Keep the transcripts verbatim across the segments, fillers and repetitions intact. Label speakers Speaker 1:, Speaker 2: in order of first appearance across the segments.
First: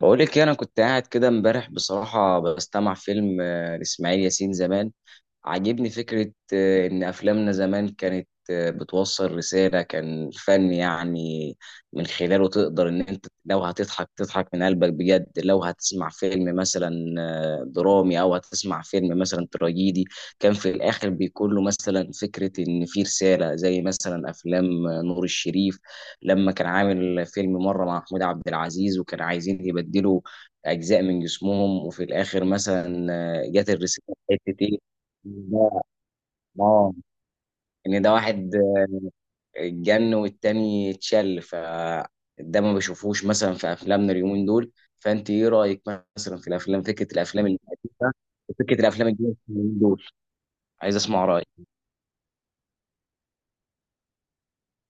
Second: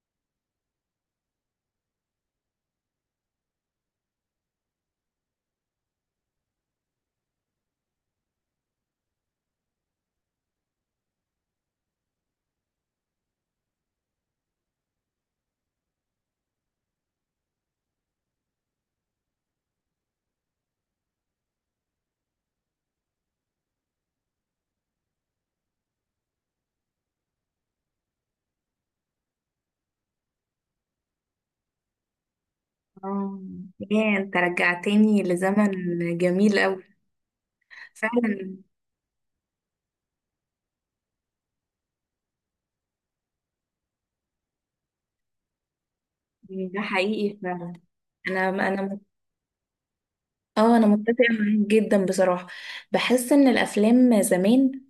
Speaker 1: بقولك إيه، انا كنت قاعد كده امبارح بصراحه بستمع فيلم آه، لاسماعيل ياسين زمان. عاجبني فكرة آه، إن أفلامنا زمان كانت آه، بتوصل رسالة، كان فن يعني. من خلاله تقدر إن أنت لو هتضحك تضحك من قلبك بجد، لو هتسمع فيلم مثلا آه، درامي أو هتسمع فيلم مثلا تراجيدي كان في الآخر بيكون له مثلا فكرة إن في رسالة، زي مثلا أفلام آه، نور الشريف لما كان عامل فيلم مرة مع محمود عبد العزيز وكان عايزين يبدلوا أجزاء من جسمهم وفي الآخر مثلا
Speaker 2: اه.
Speaker 1: آه، جت الرسالة.
Speaker 2: ياه، انت
Speaker 1: حتة إيه
Speaker 2: رجعتني لزمن
Speaker 1: ده؟
Speaker 2: جميل قوي.
Speaker 1: اه، ان ده واحد
Speaker 2: فعلا،
Speaker 1: اتجن والتاني اتشل، فده ما بشوفوش مثلا في افلامنا اليومين دول. فانت ايه رايك مثلا في
Speaker 2: ده
Speaker 1: الافلام، فكره
Speaker 2: حقيقي
Speaker 1: الافلام
Speaker 2: فعلا.
Speaker 1: الحديثه
Speaker 2: انا
Speaker 1: وفكره
Speaker 2: انا
Speaker 1: الافلام الجديده اليومين دول؟
Speaker 2: اه، انا
Speaker 1: عايز
Speaker 2: متفقه
Speaker 1: اسمع رايك.
Speaker 2: معاك جدا بصراحه. بحس ان الافلام زمان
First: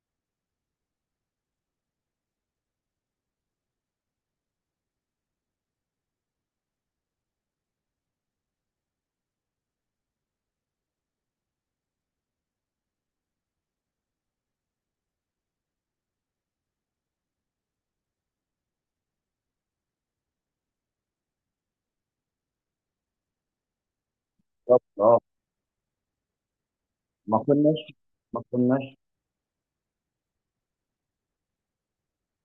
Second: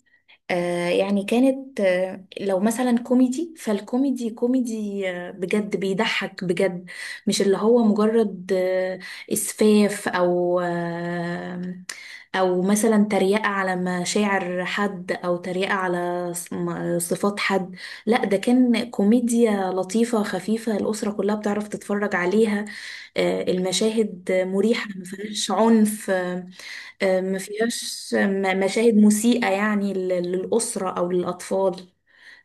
Speaker 2: آه يعني كانت آه، لو مثلا كوميدي فالكوميدي كوميدي آه بجد بيضحك بجد. مش اللي هو مجرد آه إسفاف أو آه أو مثلا تريقة على مشاعر حد أو تريقة على ص- م- صفات حد. لا، ده كان كوميديا لطيفة خفيفة، الأسرة كلها بتعرف تتفرج عليها. آه، المشاهد
Speaker 1: بالظبط،
Speaker 2: مريحة، ما
Speaker 1: اه.
Speaker 2: فيهاش عنف آه، آه،
Speaker 1: ما
Speaker 2: ما
Speaker 1: كناش
Speaker 2: فيهاش
Speaker 1: ما
Speaker 2: م- مشاهد
Speaker 1: كناش
Speaker 2: مسيئة يعني لل- للأسرة أو للأطفال.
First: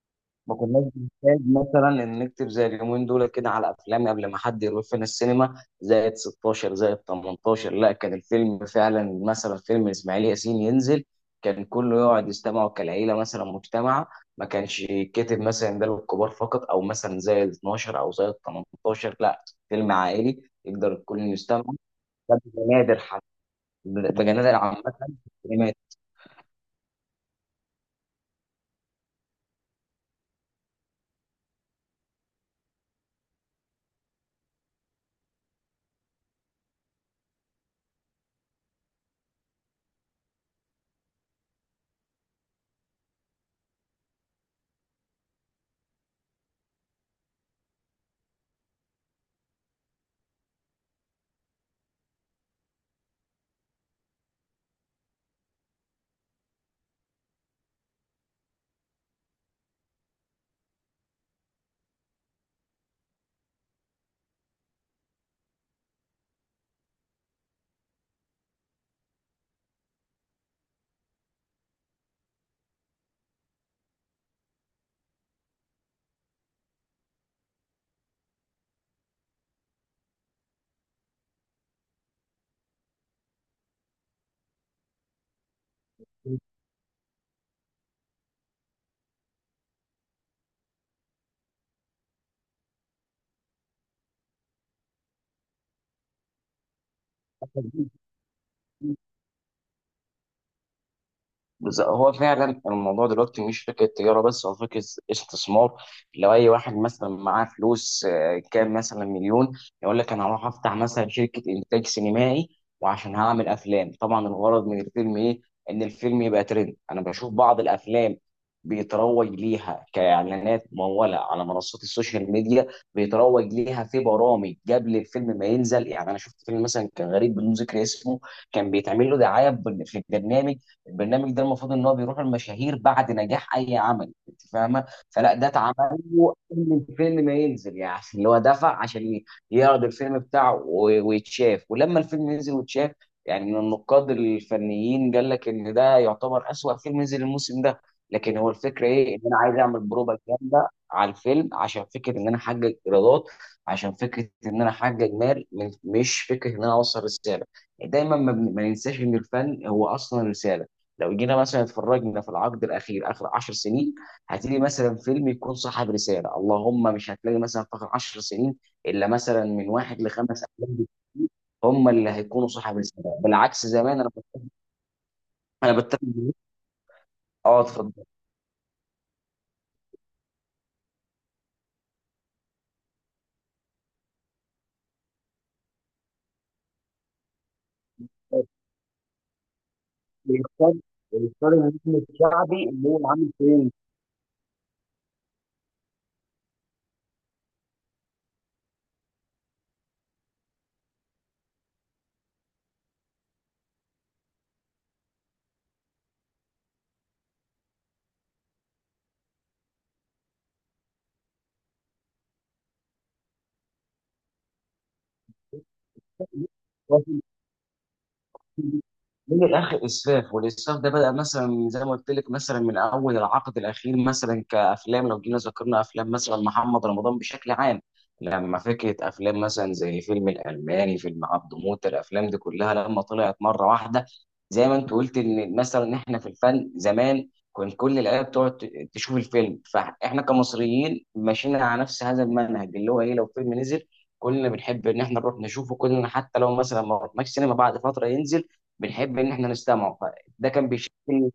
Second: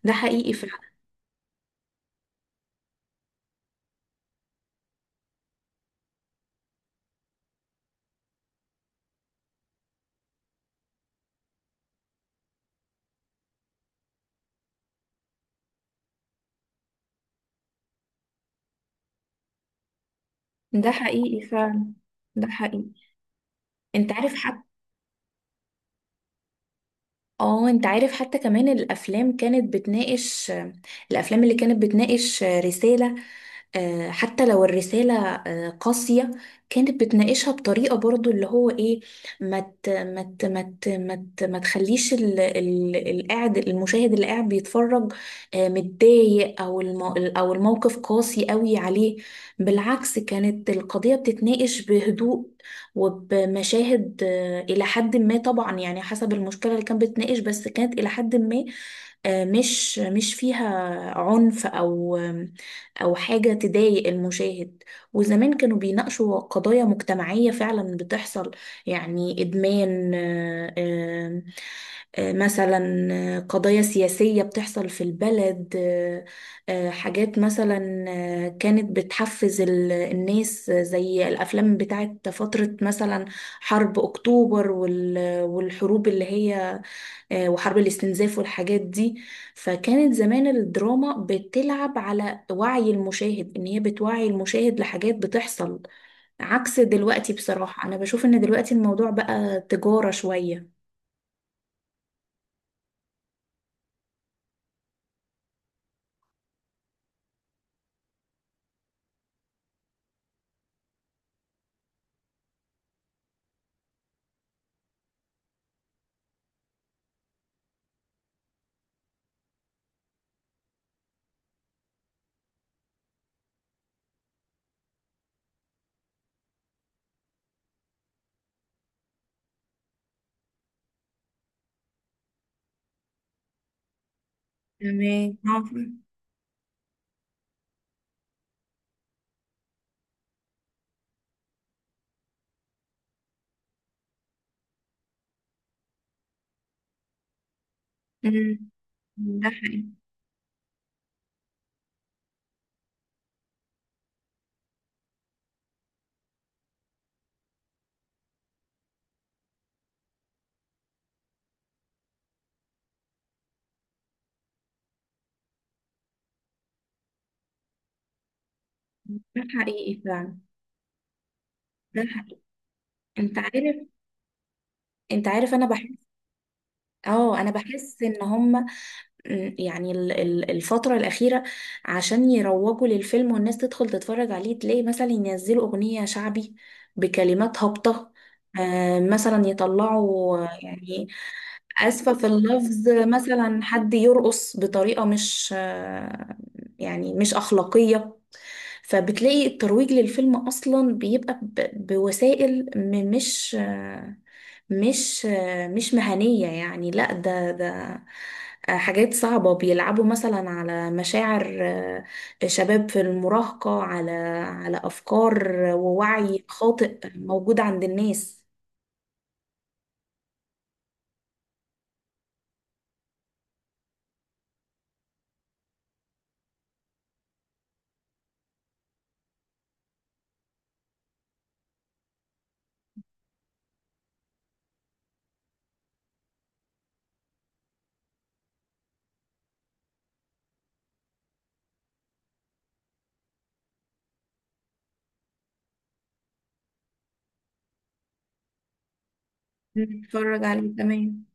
Speaker 2: ده حقيقي
Speaker 1: ما كناش
Speaker 2: فعلا.
Speaker 1: بنحتاج مثلا ان نكتب زي اليومين دول كده على افلام قبل ما حد يروح فينا السينما زائد ستاشر زائد تمنتاشر. لا، كان الفيلم فعلا، مثلا فيلم اسماعيل ياسين ينزل كان كله يقعد يستمعوا كالعيله، مثلا مجتمع. ما كانش يتكتب مثلا ده للكبار فقط، او مثلا زائد اتناشر او زائد تمنتاشر. لا، فيلم عائلي
Speaker 2: ده
Speaker 1: يقدر الكل
Speaker 2: حقيقي
Speaker 1: يستمع.
Speaker 2: فعلا.
Speaker 1: ده
Speaker 2: ده
Speaker 1: بقى
Speaker 2: حقيقي.
Speaker 1: نادر حتى،
Speaker 2: انت
Speaker 1: بقى
Speaker 2: عارف
Speaker 1: نادر
Speaker 2: حتى.
Speaker 1: عامه في
Speaker 2: اه، انت عارف حتى كمان الافلام كانت بتناقش، الافلام اللي كانت بتناقش رسالة. آه، حتى لو الرسالة آه، قاسية، كانت بتناقشها بطريقة برضو اللي هو ايه، ما ت- ما ت- ما ت- ما ت- ما تخليش ال- ال- القاعد، المشاهد اللي قاعد بيتفرج آه، متضايق، او المو او الموقف قاسي قوي عليه. بالعكس، كانت القضية بتتناقش بهدوء وبمشاهد آه، الى حد ما، طبعا يعني حسب المشكلة اللي كانت بتناقش، بس كانت الى حد ما آه، مش مش فيها عنف او أو حاجة تضايق المشاهد. وزمان كانوا بيناقشوا قضايا مجتمعية فعلا بتحصل، يعني إدمان آه، آه، آه، مثلا، آه، قضايا سياسية بتحصل في البلد آه، آه، حاجات مثلا آه، كانت بتحفز ال- الناس، آه، زي الأفلام بتاعت فترة مثلا حرب أكتوبر وال- والحروب اللي هي آه، وحرب الاستنزاف والحاجات دي. فكانت زمان الدراما بتلعب على وعي المشاهد، ان هي بتوعي المشاهد لحاجات بتحصل، عكس دلوقتي. بصراحة انا
Speaker 1: السينمات.
Speaker 2: بشوف ان دلوقتي الموضوع بقى تجارة شوية.
Speaker 1: بز- هو فعلا الموضوع دلوقتي مش فكره تجاره بس، هو فكره استثمار. لو اي واحد مثلا معاه فلوس آه، كام مثلا مليون يقول لك انا هروح افتح مثلا شركه انتاج سينمائي، وعشان هعمل افلام. طبعا الغرض من الفيلم ايه؟ ان الفيلم يبقى ترند. انا بشوف بعض الافلام بيتروج ليها كاعلانات مموله على منصات السوشيال ميديا، بيتروج ليها في برامج قبل الفيلم ما ينزل. يعني انا شفت فيلم مثلا كان غريب بدون ذكر اسمه كان بيتعمل له دعايه في البرنامج. البرنامج ده المفروض ان هو بيروح المشاهير بعد نجاح اي عمل، انت فاهمه،
Speaker 2: تمام.
Speaker 1: فلا، ده اتعمل
Speaker 2: آه،
Speaker 1: له قبل الفيلم ما ينزل. يعني اللي هو دفع عشان ي- يعرض الفيلم بتاعه و- ويتشاف. ولما الفيلم ينزل ويتشاف، يعني من النقاد الفنيين قال لك ان ده يعتبر اسوأ فيلم نزل الموسم ده. لكن هو
Speaker 2: أمم،
Speaker 1: الفكره ايه؟ ان انا
Speaker 2: ده
Speaker 1: عايز اعمل
Speaker 2: حقيقي.
Speaker 1: بروبا جامده على الفيلم عشان فكره ان انا احقق ايرادات، عشان فكره ان انا احقق مال من- مش فكره ان انا اوصل رساله. دايما ما بن- ما ننساش ان الفن هو اصلا رساله. لو جينا مثلا اتفرجنا في العقد الاخير، اخر 10 سنين، هتلاقي مثلا فيلم يكون صاحب رساله، اللهم مش هتلاقي مثلا في اخر 10 سنين الا
Speaker 2: ده
Speaker 1: مثلا من
Speaker 2: حقيقي
Speaker 1: واحد
Speaker 2: فعلا.
Speaker 1: لخمس افلام بالكتير هم
Speaker 2: ده
Speaker 1: اللي
Speaker 2: حقيقي.
Speaker 1: هيكونوا صاحب رساله.
Speaker 2: انت
Speaker 1: بالعكس
Speaker 2: عارف،
Speaker 1: زمان، انا
Speaker 2: انت عارف، انا
Speaker 1: انا
Speaker 2: بحس،
Speaker 1: بتفق معاك.
Speaker 2: اه انا
Speaker 1: اه،
Speaker 2: بحس
Speaker 1: اتفضل.
Speaker 2: ان هم. مم، يعني ال- ال- الفترة الأخيرة عشان يروجوا للفيلم والناس تدخل تتفرج عليه، تلاقي مثلا ينزلوا أغنية شعبي بكلمات هابطة. آه، مثلا يطلعوا آه،
Speaker 1: يختار،
Speaker 2: يعني
Speaker 1: يختار النجم
Speaker 2: آسفة في
Speaker 1: الشعبي
Speaker 2: اللفظ،
Speaker 1: اللي هو عامل
Speaker 2: مثلا
Speaker 1: فيلم.
Speaker 2: حد يرقص بطريقة مش آه، يعني مش أخلاقية. فبتلاقي الترويج للفيلم أصلا بيبقى ب- بوسائل م- مش آه، مش آه، مش مهنية، يعني لا، ده ده آه، حاجات صعبة. بيلعبوا مثلا على مشاعر آه، شباب في المراهقة، على على أفكار ووعي خاطئ موجود عند الناس.
Speaker 1: من الاخر اسفاف، والاسفاف ده بدا مثلا زي ما قلت لك مثلا من اول العقد الاخير مثلا كافلام. لو جينا ذكرنا افلام مثلا محمد رمضان بشكل عام لما فكره افلام مثلا زي فيلم الالماني، فيلم عبده موته، الافلام دي كلها لما طلعت مره واحده. زي ما انت قلت، ان مثلا احنا في الفن زمان كان كل العيله بتقعد ت- تشوف الفيلم. فاحنا كمصريين ماشيين على نفس هذا المنهج، اللي هو ايه؟ لو فيلم نزل كلنا بنحب ان احنا نروح نشوفه كلنا، حتى لو مثلا ما رحناش سينما بعد فتره ينزل بنحب ان احنا نستمعه.
Speaker 2: نتفرج
Speaker 1: فده كان
Speaker 2: عليه، تمام.
Speaker 1: بيشاركني،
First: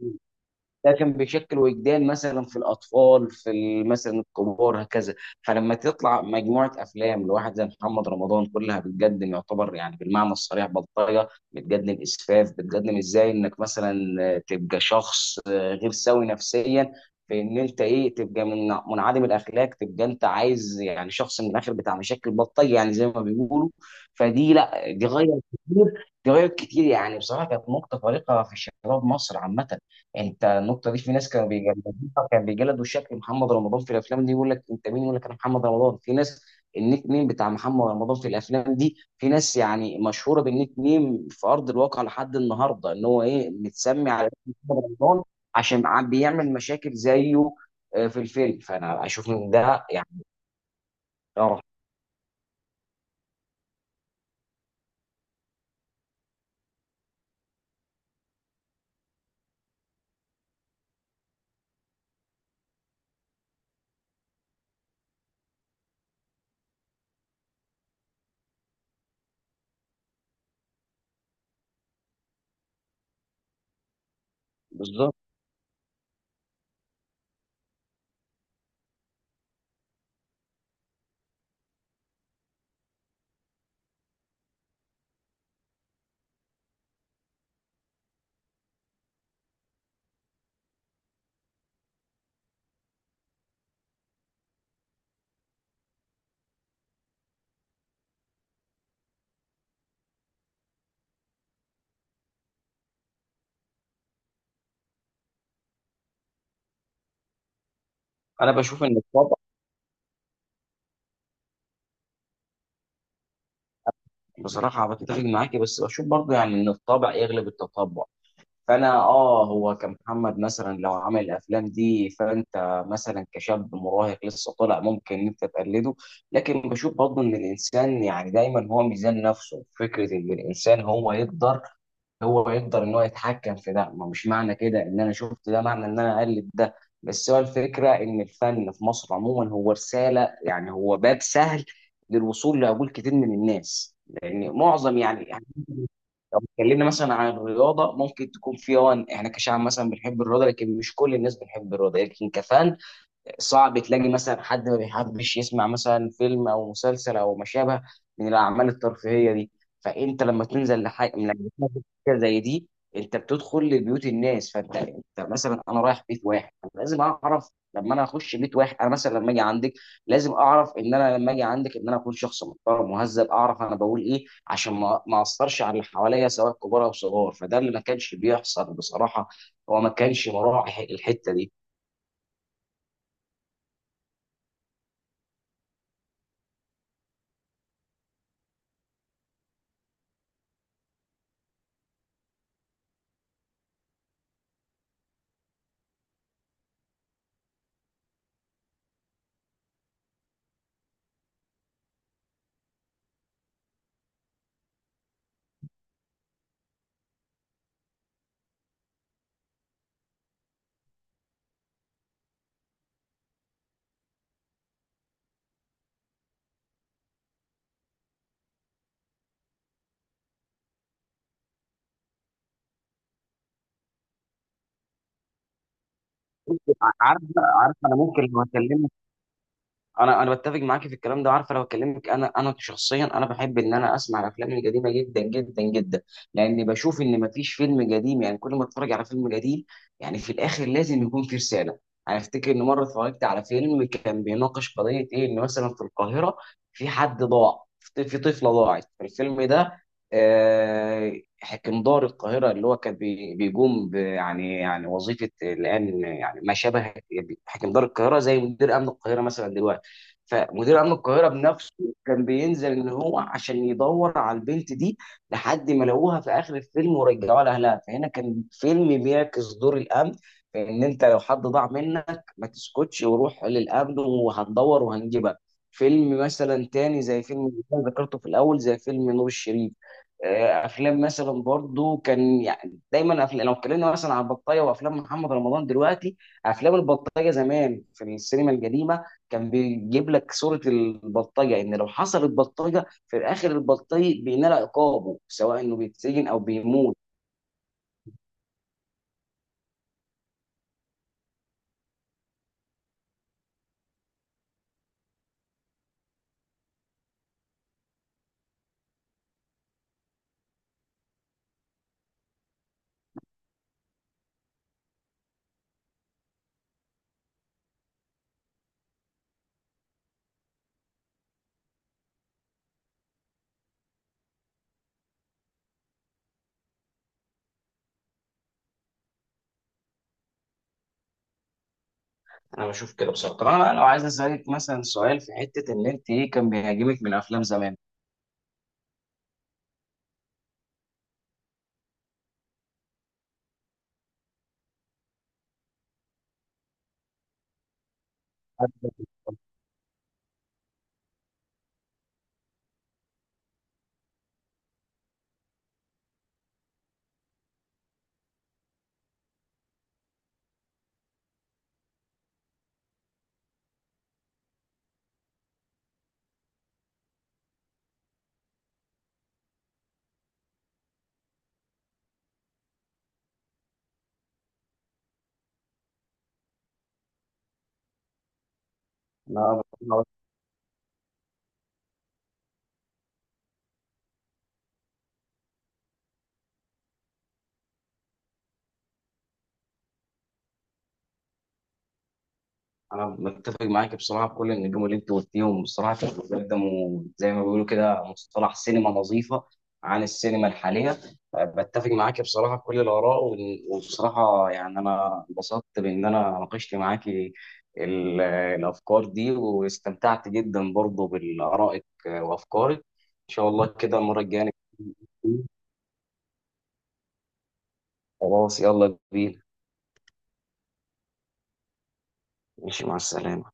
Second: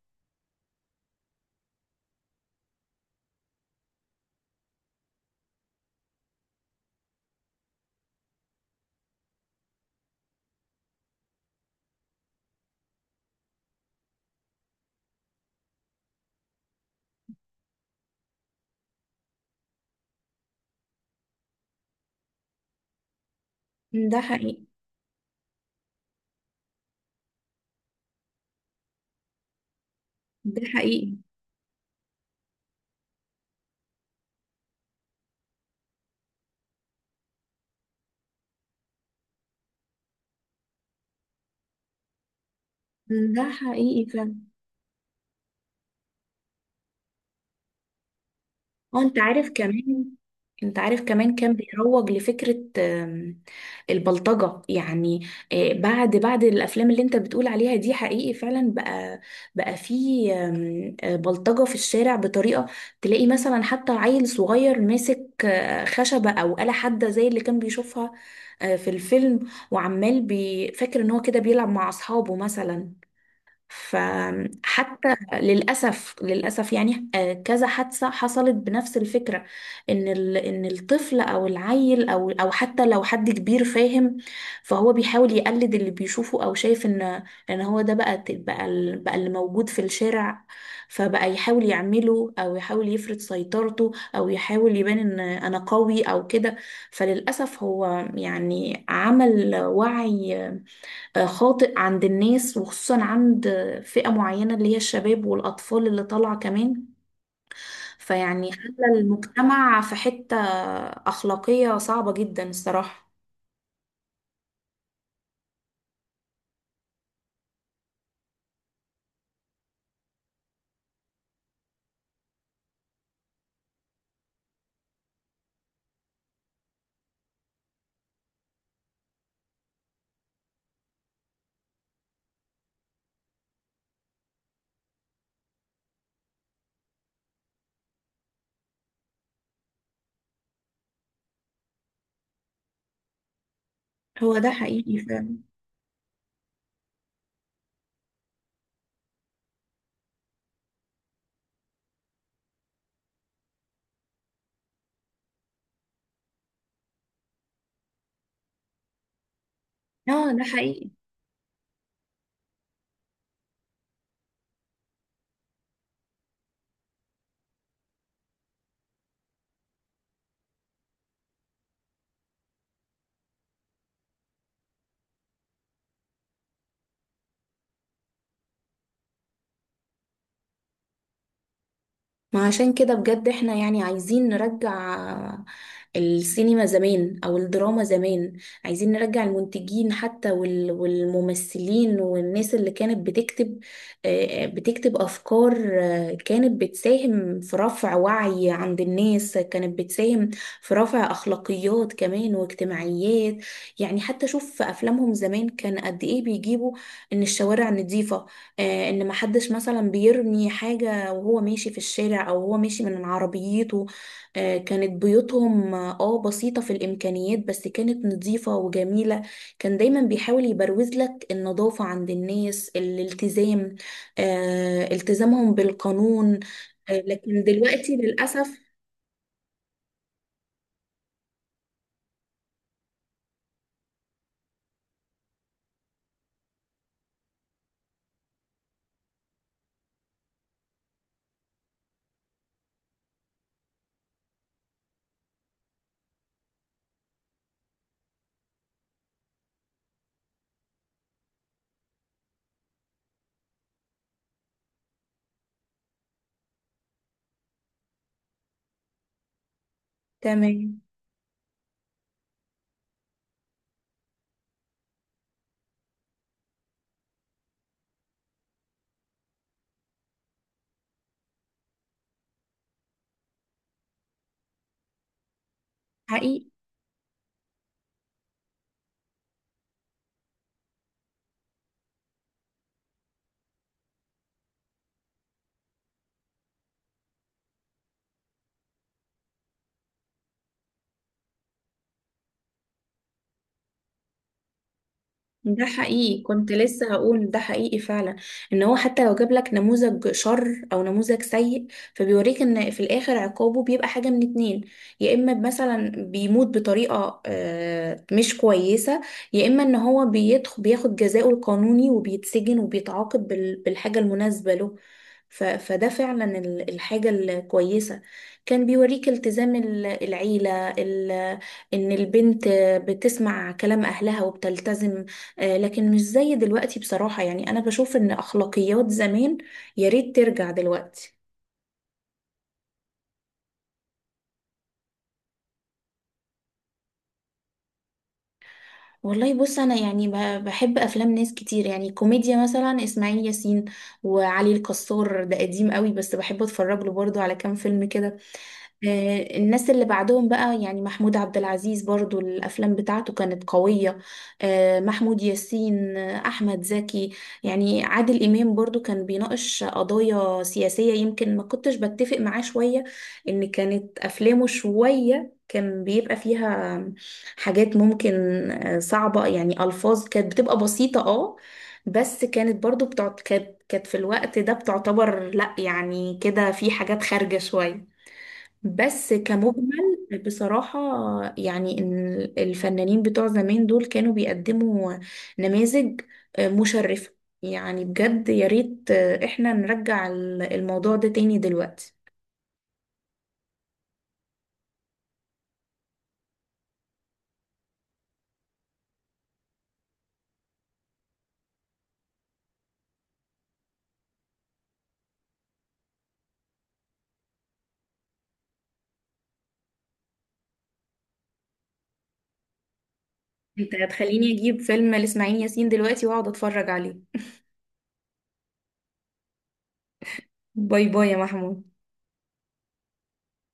Speaker 1: ده كان بيشكل وجدان مثلا في الاطفال في ال- مثلا الكبار هكذا. فلما تطلع مجموعه افلام لواحد زي محمد رمضان كلها بتقدم، يعتبر يعني بالمعنى الصريح بلطجه، بتقدم اسفاف، بتقدم ازاي انك مثلا آه، تبقى شخص آه، غير سوي نفسيا، في ان انت ايه تبقى من منعدم الاخلاق، تبقى انت عايز يعني شخص من الاخر بتاع مشاكل بلطجه يعني زي ما بيقولوا.
Speaker 2: ده
Speaker 1: فدي
Speaker 2: حقيقي.
Speaker 1: لا، دي غير كتير، دي غير كتير يعني بصراحه. كانت نقطه فارقه في شباب مصر عامه. انت
Speaker 2: ده
Speaker 1: النقطه دي في
Speaker 2: حقيقي.
Speaker 1: ناس كانوا بيجلدوها، كان بيجلدوا شكل محمد رمضان في الافلام دي. يقول لك انت مين؟ يقول لك انا محمد رمضان. في ناس النيك نيم بتاع محمد رمضان في الافلام دي، في ناس يعني مشهوره بالنيك نيم في ارض الواقع لحد النهارده ان هو
Speaker 2: ده
Speaker 1: ايه
Speaker 2: حقيقي.
Speaker 1: متسمي على اسم محمد رمضان عشان عم بيعمل مشاكل زيه آه، في الفيلم.
Speaker 2: اه،
Speaker 1: فانا
Speaker 2: انت
Speaker 1: اشوف
Speaker 2: عارف
Speaker 1: ان ده
Speaker 2: كمان،
Speaker 1: يعني
Speaker 2: انت عارف كمان كان
Speaker 1: غلط.
Speaker 2: بيروج لفكرة آم، البلطجة يعني. آه، بعد بعد الافلام اللي انت بتقول عليها دي، حقيقي فعلا بقى، بقى في آم، آه، بلطجة في الشارع بطريقة تلاقي مثلا حتى عيل صغير ماسك آه، خشبة او آلة حادة زي اللي كان بيشوفها آه، في الفيلم، وعمال بي- فاكر ان هو كده بيلعب مع اصحابه مثلا.
Speaker 1: بالظبط،
Speaker 2: فحتى للأسف، للأسف يعني آه، كذا حادثة حصلت بنفس الفكرة. إن ال- إن الطفل أو العيل أو أو حتى لو حد كبير فاهم، فهو بيحاول يقلد اللي بيشوفه أو شايف إن، إن هو ده بقى ت- بقى ال- بقى اللي موجود في الشارع، فبقى يحاول يعمله أو يحاول يفرض سيطرته أو يحاول يبان إن أنا قوي أو كده. فللأسف هو يعني عمل وعي آه، خاطئ عند الناس، وخصوصا عند فئة معينة اللي هي الشباب والأطفال اللي طالعة كمان. فيعني
Speaker 1: انا بشوف
Speaker 2: خلى
Speaker 1: ان الطبع
Speaker 2: المجتمع في حتة أخلاقية صعبة جدا الصراحة.
Speaker 1: بصراحه. بتفق معاكي بس بشوف برضه يعني ان الطبع يغلب التطبع. فانا اه، هو كمحمد مثلا لو عمل الافلام دي فانت مثلا كشاب مراهق لسه طالع ممكن إن انت تقلده. لكن بشوف برضه ان الانسان يعني دايما هو ميزان نفسه، فكره ان الانسان هو يقدر، هو يقدر ان هو يتحكم في ده. ما مش معنى كده ان انا شفت ده معنى ان انا اقلد ده. بس هو الفكره ان الفن في مصر عموما هو رساله، يعني هو باب سهل للوصول لعقول كتير من الناس،
Speaker 2: هو ده
Speaker 1: لان
Speaker 2: حقيقي
Speaker 1: معظم يعني،
Speaker 2: فعلا.
Speaker 1: لو اتكلمنا مثلا عن الرياضه ممكن تكون في اه احنا كشعب مثلا بنحب الرياضه، لكن مش كل الناس بنحب الرياضه. لكن كفان صعب تلاقي مثلا حد ما بيحبش يسمع مثلا فيلم او مسلسل او ما شابه من الاعمال الترفيهيه دي. فانت
Speaker 2: اه،
Speaker 1: لما
Speaker 2: ده
Speaker 1: تنزل
Speaker 2: حقيقي.
Speaker 1: لحاجه، لما تنزل حاجه زي دي انت بتدخل لبيوت الناس. فانت، انت مثلا انا رايح بيت واحد لازم اعرف، لما انا اخش بيت واحد، انا مثلا لما اجي عندك لازم اعرف ان انا لما اجي عندك ان انا اكون شخص محترم مهذب، اعرف انا بقول ايه عشان ما ما اثرش على اللي حواليا سواء كبار او صغار. فده اللي ما كانش بيحصل بصراحه، هو ما كانش مراعي الحته دي.
Speaker 2: ما عشان كده بجد احنا يعني عايزين نرجع السينما زمان او الدراما زمان. عايزين نرجع المنتجين حتى وال- والممثلين والناس اللي كانت بتكتب آه، آه، بتكتب افكار. آه، كانت بتساهم في رفع وعي عند الناس، كانت بتساهم في رفع اخلاقيات كمان واجتماعيات. يعني حتى شوف في افلامهم زمان كان قد ايه بيجيبوا ان الشوارع نظيفة. آه، ان محدش مثلا بيرمي حاجة او هو ماشي في الشارع او هو ماشي من عربيته. آه، كانت بيوتهم اه آه، بسيطة في الامكانيات بس كانت نظيفة وجميلة. كان دايما بيحاول يبروز لك النظافة عند الناس، الالتزام، آه، التزامهم بالقانون. آه،
Speaker 1: عارف،
Speaker 2: لكن
Speaker 1: عارف
Speaker 2: دلوقتي
Speaker 1: انا ممكن لو
Speaker 2: للأسف.
Speaker 1: اكلمك، انا انا بتفق معاكي في الكلام ده. عارفه لو اكلمك انا، انا شخصيا انا بحب ان انا اسمع الافلام القديمه جدا جدا جدا، لاني بشوف ان مفيش فيلم قديم يعني كل ما اتفرج على فيلم قديم يعني في الاخر لازم يكون في رساله. انا افتكر ان مره اتفرجت على فيلم كان بيناقش قضيه ايه، ان مثلا في القاهره في حد ضاع، في في طفله ضاعت في الفيلم ده. آه، حكم دار القاهره اللي هو كان بي- بيقوم ب- يعني يعني وظيفه الان يعني ما شابه، حكم دار القاهره زي مدير امن القاهره مثلا دلوقتي.
Speaker 2: تمام.
Speaker 1: فمدير امن القاهره بنفسه كان بينزل ان هو عشان يدور على البنت دي لحد ما لقوها في اخر الفيلم ورجعوها لاهلها. فهنا كان فيلم بيعكس دور الامن في ان انت لو حد ضاع منك ما تسكتش وروح للامن وهندور وهنجيبك. فيلم
Speaker 2: حقيقي.
Speaker 1: مثلا تاني زي فيلم اللي أنا ذكرته في الاول زي فيلم نور الشريف، آه، افلام مثلا برضو كان يعني دايما أفلام. لو اتكلمنا مثلا عن البطايه وافلام محمد رمضان دلوقتي، افلام البطايه زمان في السينما القديمه كان بيجيب لك صورة البلطجة إن لو حصلت بلطجة في الآخر البلطجي بينال عقابه، سواء
Speaker 2: ده
Speaker 1: إنه
Speaker 2: حقيقي،
Speaker 1: بيتسجن أو
Speaker 2: كنت لسه
Speaker 1: بيموت.
Speaker 2: هقول ده حقيقي فعلا، ان هو حتى لو جاب لك نموذج شر او نموذج سيء، فبيوريك ان في الاخر عقابه بيبقى حاجة من اتنين: يا اما مثلا بيموت بطريقة آه، مش كويسة، يا اما ان هو بيدخل بياخد جزاؤه القانوني وبيتسجن وبيتعاقب بال- بالحاجة المناسبة له. ف- فده فعلا ال- الحاجة الكويسة. كان بيوريك التزام ال- العيلة ال- ان البنت بتسمع كلام اهلها وبتلتزم. آه، لكن مش زي دلوقتي بصراحة، يعني أنا بشوف إن أخلاقيات زمان يا ريت ترجع دلوقتي.
Speaker 1: أنا بشوف كده بصراحة. طب أنا بقى لو عايز أسألك مثلا سؤال في حتة، إن أنت إيه كان بيعجبك من أفلام زمان؟
Speaker 2: والله بص، أنا يعني ب- بحب أفلام ناس كتير. يعني كوميديا مثلا إسماعيل ياسين وعلي الكسار، ده قديم قوي بس بحب أتفرج له برضه على كام فيلم كده. آه، الناس اللي بعدهم بقى، يعني محمود عبد العزيز برضو الأفلام بتاعته كانت قوية، آه، محمود ياسين، آه، أحمد زكي. يعني عادل إمام برضو كان بيناقش قضايا سياسية، يمكن ما كنتش بتفق معاه شوية، إن كانت أفلامه شوية كان بيبقى فيها حاجات ممكن آه، صعبة، يعني ألفاظ كانت بتبقى بسيطة اه، بس كانت برضو بتعت... كانت كانت في الوقت ده بتعتبر لأ يعني كده في حاجات خارجة شوية. بس
Speaker 1: أنا
Speaker 2: كمجمل بصراحة، يعني إن الفنانين بتوع زمان دول كانوا بيقدموا نماذج مشرفة. يعني بجد يا ريت احنا نرجع الموضوع ده تاني دلوقتي.
Speaker 1: انا متفق معاك بصراحه بكل النجوم اللي انت قلتيهم. بصراحه كانوا بيقدموا زي ما بيقولوا كده مصطلح سينما نظيفه عن السينما الحاليه. أه، بتفق معاك بصراحه في كل الاراء. وإن- وبصراحه يعني انا انبسطت بان انا ناقشت معاك ال- الافكار دي، واستمتعت جدا برضه بارائك وافكارك. ان شاء الله
Speaker 2: انت
Speaker 1: كده المره
Speaker 2: هتخليني
Speaker 1: الجايه
Speaker 2: اجيب فيلم لإسماعيل
Speaker 1: نتكلم.
Speaker 2: ياسين دلوقتي واقعد اتفرج عليه.
Speaker 1: خلاص يلا بينا.
Speaker 2: باي باي يا محمود.
Speaker 1: ماشي، مع السلامه.